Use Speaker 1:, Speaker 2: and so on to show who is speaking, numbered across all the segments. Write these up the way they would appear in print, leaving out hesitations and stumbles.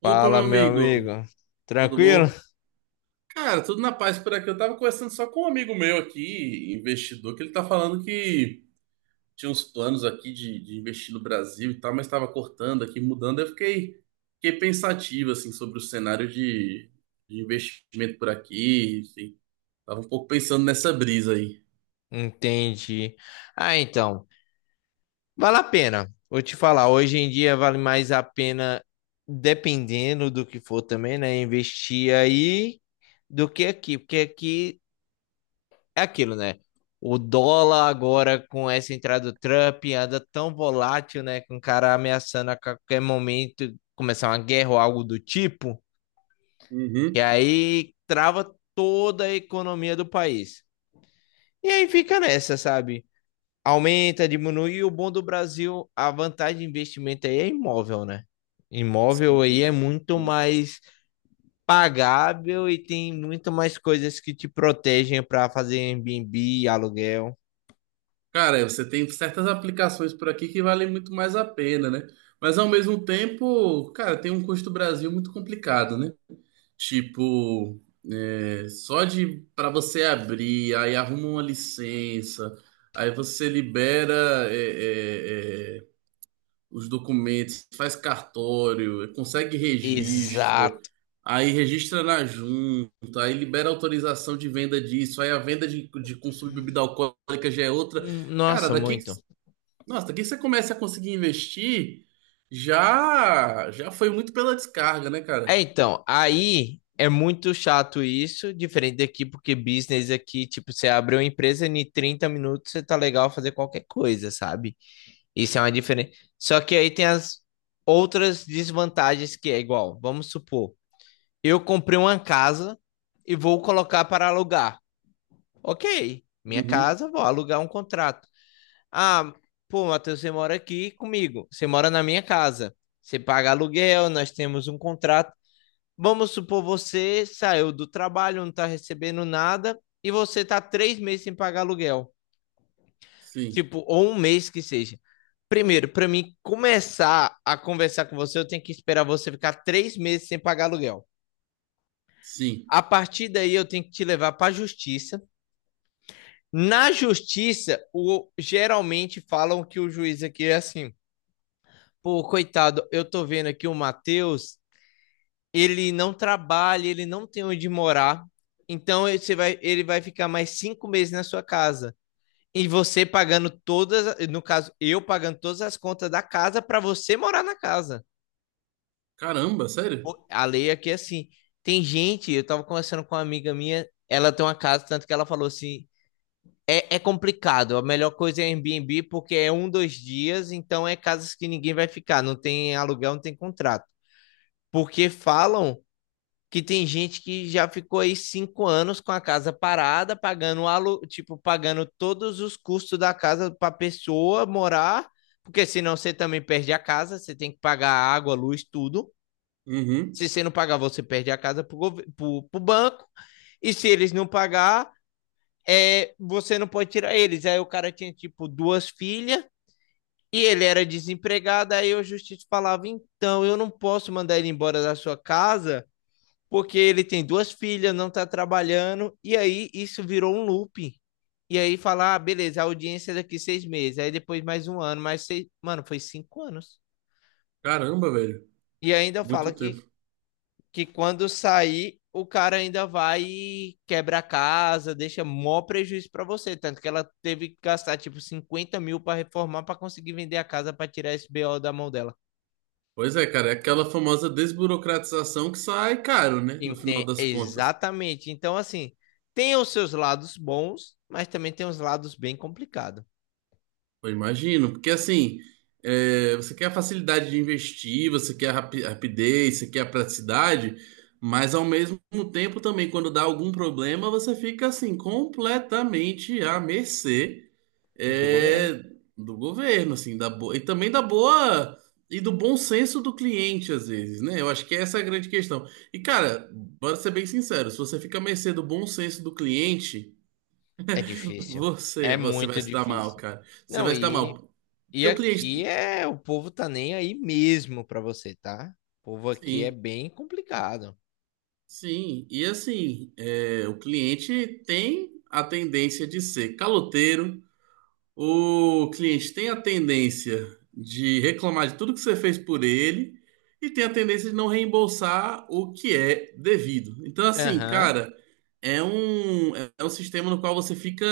Speaker 1: Opa,
Speaker 2: Fala,
Speaker 1: meu
Speaker 2: meu
Speaker 1: amigo,
Speaker 2: amigo.
Speaker 1: tudo
Speaker 2: Tranquilo?
Speaker 1: bom? Cara, tudo na paz por aqui. Eu tava conversando só com um amigo meu aqui, investidor, que ele tá falando que tinha uns planos aqui de investir no Brasil e tal, mas tava cortando aqui, mudando. Fiquei pensativo, assim, sobre o de investimento por aqui, enfim. Tava um pouco pensando nessa brisa aí.
Speaker 2: Entendi. Ah, então, vale a pena. Vou te falar, hoje em dia vale mais a pena, dependendo do que for também, né? Investir aí do que aqui, porque aqui é aquilo, né? O dólar agora com essa entrada do Trump anda tão volátil, né? Com o cara ameaçando a qualquer momento começar uma guerra ou algo do tipo, e
Speaker 1: Uhum.
Speaker 2: aí trava toda a economia do país. E aí fica nessa, sabe? Aumenta, diminui. E o bom do Brasil, a vantagem de investimento aí é imóvel, né? Imóvel aí é muito mais pagável e tem muito mais coisas que te protegem para fazer Airbnb, aluguel.
Speaker 1: Cara, você tem certas aplicações por aqui que valem muito mais a pena, né? Mas ao mesmo tempo, cara, tem um custo Brasil muito complicado, né? Tipo, só de para você abrir, aí arruma uma licença, aí você libera é, é, é, os documentos, faz cartório, consegue registro,
Speaker 2: Exato.
Speaker 1: aí registra na junta, aí libera autorização de venda disso, aí a de consumo de bebida alcoólica já é outra. Cara,
Speaker 2: Nossa, muito.
Speaker 1: nossa, daqui que você começa a conseguir investir, já já foi muito pela descarga, né,
Speaker 2: É,
Speaker 1: cara?
Speaker 2: então, aí é muito chato isso, diferente daqui, porque business aqui, tipo, você abre uma empresa e em 30 minutos você tá legal fazer qualquer coisa, sabe? Isso é uma diferença. Só que aí tem as outras desvantagens que é igual. Vamos supor, eu comprei uma casa e vou colocar para alugar. Ok, minha
Speaker 1: Uhum,
Speaker 2: casa, vou alugar um contrato. Ah, pô, Matheus, você mora aqui comigo. Você mora na minha casa. Você paga aluguel, nós temos um contrato. Vamos supor, você saiu do trabalho, não está recebendo nada e você está 3 meses sem pagar aluguel.
Speaker 1: sim,
Speaker 2: Tipo, ou um mês que seja. Primeiro, pra mim começar a conversar com você, eu tenho que esperar você ficar 3 meses sem pagar aluguel.
Speaker 1: sim.
Speaker 2: A partir daí, eu tenho que te levar pra justiça. Na justiça, geralmente falam que o juiz aqui é assim. Pô, coitado, eu tô vendo aqui o Matheus, ele não trabalha, ele não tem onde morar. Então, você vai, ele vai ficar mais 5 meses na sua casa. E você pagando todas, no caso, eu pagando todas as contas da casa para você morar na casa.
Speaker 1: Caramba, sério?
Speaker 2: Pô, a lei aqui é assim. Tem gente, eu tava conversando com uma amiga minha, ela tem uma casa, tanto que ela falou assim: é complicado, a melhor coisa é Airbnb porque é um, 2 dias, então é casas que ninguém vai ficar, não tem aluguel, não tem contrato. Porque falam que tem gente que já ficou aí 5 anos com a casa parada, pagando tipo, pagando todos os custos da casa para a pessoa morar, porque senão você também perde a casa, você tem que pagar água, luz, tudo.
Speaker 1: Uhum.
Speaker 2: Se você não pagar, você perde a casa para o banco. E se eles não pagar, você não pode tirar eles. Aí o cara tinha, tipo, duas filhas e ele era desempregado. Aí o justiça falava: então, eu não posso mandar ele embora da sua casa porque ele tem duas filhas, não tá trabalhando, e aí isso virou um looping. E aí falar, ah, beleza, a audiência é daqui 6 meses, aí depois mais um ano, mais seis. Mano, foi 5 anos.
Speaker 1: Caramba, velho.
Speaker 2: E ainda fala
Speaker 1: Muito
Speaker 2: que,
Speaker 1: tempo.
Speaker 2: que quando sair, o cara ainda vai e quebra a casa, deixa mó prejuízo pra você. Tanto que ela teve que gastar tipo 50 mil pra reformar pra conseguir vender a casa pra tirar esse BO da mão dela.
Speaker 1: Pois é, cara, é aquela famosa desburocratização que sai caro, né? No final das contas.
Speaker 2: Exatamente. Então, assim, tem os seus lados bons, mas também tem os lados bem complicados
Speaker 1: Eu imagino, porque assim, é, você quer a facilidade de investir, você quer a rapidez, você quer a praticidade, mas ao mesmo tempo também, quando dá algum problema, você fica assim, completamente à mercê,
Speaker 2: do governo.
Speaker 1: é, do governo, assim, da boa, e também da boa e do bom senso do cliente, às vezes, né? Eu acho que essa é a grande questão. E, cara, bora ser bem sincero, se você fica à mercê do bom senso do cliente,
Speaker 2: É difícil. É
Speaker 1: você vai
Speaker 2: muito
Speaker 1: se dar mal,
Speaker 2: difícil.
Speaker 1: cara. Você
Speaker 2: Não,
Speaker 1: vai se dar
Speaker 2: e,
Speaker 1: mal.
Speaker 2: e
Speaker 1: Porque o
Speaker 2: aqui
Speaker 1: cliente.
Speaker 2: é o povo tá nem aí mesmo pra você, tá? O povo aqui é
Speaker 1: Sim,
Speaker 2: bem complicado.
Speaker 1: sim. E assim, é, o cliente tem a tendência de ser caloteiro, o cliente tem a tendência de reclamar de tudo que você fez por ele e tem a tendência de não reembolsar o que é devido. Então, assim,
Speaker 2: Aham.
Speaker 1: cara, é é um sistema no qual você fica.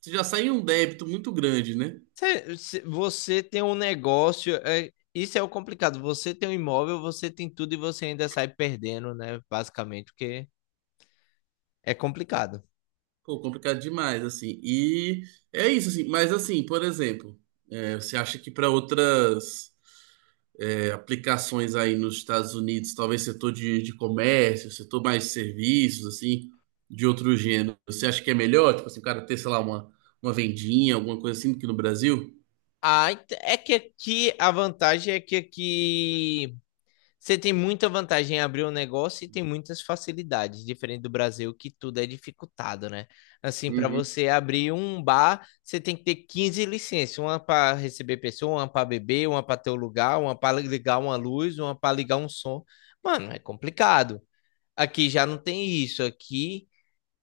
Speaker 1: Você já sai em um débito muito grande, né?
Speaker 2: Você tem um negócio, isso é o complicado. Você tem um imóvel, você tem tudo e você ainda sai perdendo, né? Basicamente, porque é complicado.
Speaker 1: Pô, complicado demais, assim. E é isso, assim. Mas, assim, por exemplo, é, você acha que para aplicações aí nos Estados Unidos, talvez de comércio, setor mais de serviços, assim, de outro gênero, você acha que é melhor? Tipo assim, o cara ter, sei lá, uma vendinha, alguma coisa assim, do que no Brasil?
Speaker 2: Ah, é que aqui a vantagem é que aqui você tem muita vantagem em abrir um negócio e tem muitas facilidades, diferente do Brasil, que tudo é dificultado, né? Assim, para
Speaker 1: Uhum.
Speaker 2: você abrir um bar, você tem que ter 15 licenças, uma para receber pessoa, uma para beber, uma para ter o lugar, uma para ligar uma luz, uma para ligar um som. Mano, é complicado. Aqui já não tem isso. Aqui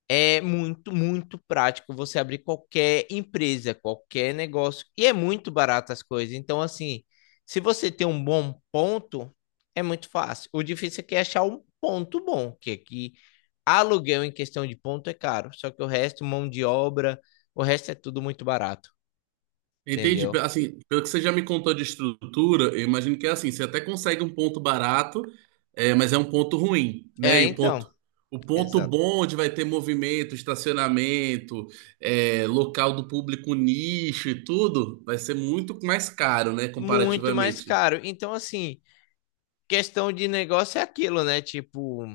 Speaker 2: é muito, muito prático você abrir qualquer empresa, qualquer negócio. E é muito barato as coisas. Então, assim, se você tem um bom ponto, é muito fácil. O difícil é que é achar um ponto bom, que aqui aluguel em questão de ponto é caro. Só que o resto, mão de obra, o resto é tudo muito barato,
Speaker 1: Entendi.
Speaker 2: entendeu?
Speaker 1: Assim, pelo que você já me contou de estrutura, eu imagino que é assim, você até consegue um ponto barato, é, mas é um ponto ruim, né?
Speaker 2: É, então,
Speaker 1: O ponto
Speaker 2: exato.
Speaker 1: bom onde vai ter movimento, estacionamento, é, local do público nicho e tudo, vai ser muito mais caro, né?
Speaker 2: Muito mais
Speaker 1: Comparativamente.
Speaker 2: caro. Então, assim, questão de negócio é aquilo, né? Tipo,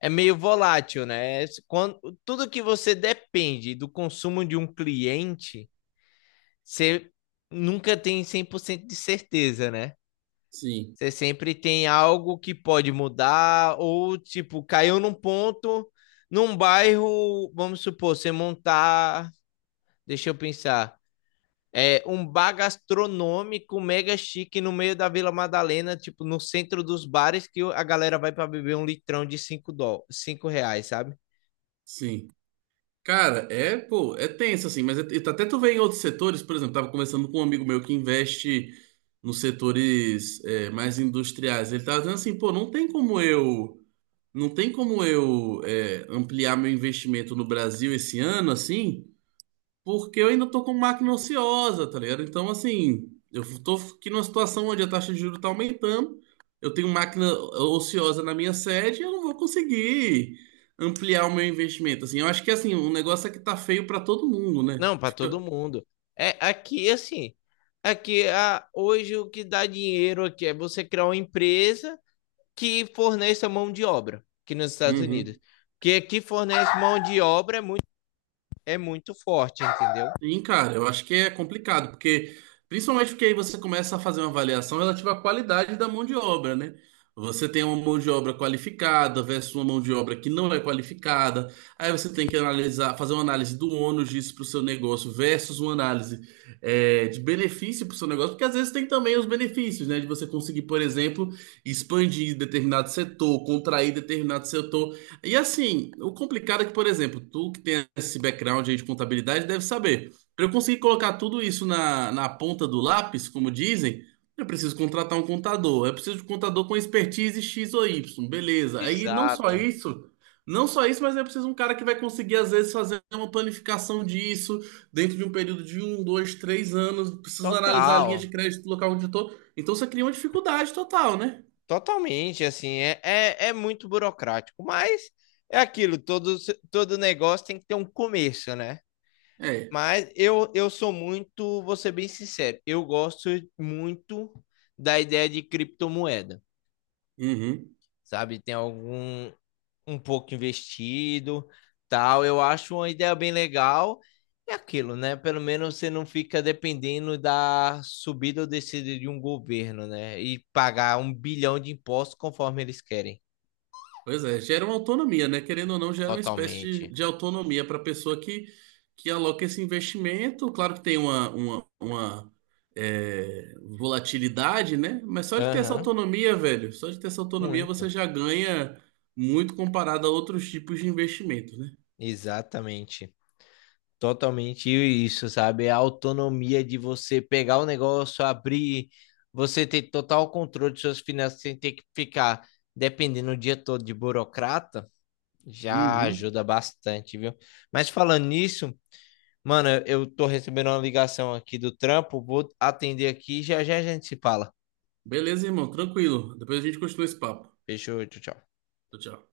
Speaker 2: é meio volátil, né? Quando, tudo que você depende do consumo de um cliente, você nunca tem 100% de certeza, né?
Speaker 1: Sim,
Speaker 2: Você sempre tem algo que pode mudar, ou tipo, caiu num ponto, num bairro, vamos supor, você montar, deixa eu pensar, um bar gastronômico mega chique no meio da Vila Madalena, tipo, no centro dos bares, que a galera vai para beber um litrão de R$ 5, sabe?
Speaker 1: sim. Cara, é, pô, é tenso assim, mas até tu vê em outros setores, por exemplo, tava conversando com um amigo meu que investe nos setores mais industriais. Ele tava dizendo assim, pô, não tem como eu é, ampliar meu investimento no Brasil esse ano assim, porque eu ainda tô com máquina ociosa, tá ligado? Então, assim, eu tô aqui numa situação onde a taxa de juros tá aumentando, eu tenho máquina ociosa na minha sede, eu não vou conseguir ampliar o meu investimento. Assim, eu acho que, assim, o negócio é que tá feio pra todo mundo, né?
Speaker 2: Não, para todo
Speaker 1: Fica...
Speaker 2: mundo. É aqui assim, hoje o que dá dinheiro aqui é você criar uma empresa que forneça mão de obra aqui nos Estados Unidos.
Speaker 1: Uhum.
Speaker 2: Que aqui fornece mão de obra é muito forte, entendeu?
Speaker 1: Sim, cara, eu acho que é complicado, porque principalmente porque aí você começa a fazer uma avaliação relativa à qualidade da mão de obra, né? Você tem uma mão de obra qualificada versus uma mão de obra que não é qualificada. Aí você tem que analisar, fazer uma análise do ônus disso para o seu negócio versus uma análise é, de benefício para o seu negócio, porque às vezes tem também os benefícios, né? De você conseguir, por exemplo, expandir determinado setor, contrair determinado setor. E assim, o complicado é que, por exemplo, tu que tem esse background aí de contabilidade deve saber. Para eu conseguir colocar tudo isso na ponta do lápis, como dizem, eu preciso contratar um contador. Eu preciso de um contador com expertise X ou Y, beleza. Aí não só
Speaker 2: Exato.
Speaker 1: isso, não só isso, mas eu preciso de um cara que vai conseguir, às vezes, fazer uma planificação disso dentro de um período de um, dois, três anos. Preciso analisar a linha de
Speaker 2: Total.
Speaker 1: crédito do local onde eu estou. Então você cria uma dificuldade total, né?
Speaker 2: Totalmente, assim, é muito burocrático, mas é aquilo, todo negócio tem que ter um começo, né?
Speaker 1: É.
Speaker 2: Mas eu sou muito, vou ser bem sincero, eu gosto muito da ideia de criptomoeda,
Speaker 1: Uhum.
Speaker 2: sabe? Tem algum, um pouco investido, tal, eu acho uma ideia bem legal, é aquilo, né? Pelo menos você não fica dependendo da subida ou descida de um governo, né? E pagar um bilhão de impostos conforme eles querem.
Speaker 1: Pois é, gera uma autonomia, né? Querendo ou não, gera uma espécie
Speaker 2: Totalmente.
Speaker 1: de autonomia para a pessoa que aloca esse investimento. Claro que tem uma volatilidade, né? Mas só de ter essa
Speaker 2: Aham,
Speaker 1: autonomia, velho, só de ter essa autonomia você
Speaker 2: muito.
Speaker 1: já ganha muito comparado a outros tipos de investimento, né?
Speaker 2: Exatamente. Totalmente isso, sabe? É a autonomia de você pegar o negócio, abrir, você ter total controle de suas finanças sem ter que ficar dependendo o dia todo de burocrata, já
Speaker 1: Uhum.
Speaker 2: ajuda bastante, viu? Mas falando nisso, mano, eu tô recebendo uma ligação aqui do trampo, vou atender aqui e já já a gente se fala.
Speaker 1: Beleza, irmão, tranquilo. Depois a gente continua esse papo.
Speaker 2: Fechou, tchau, tchau.
Speaker 1: Tchau, tchau.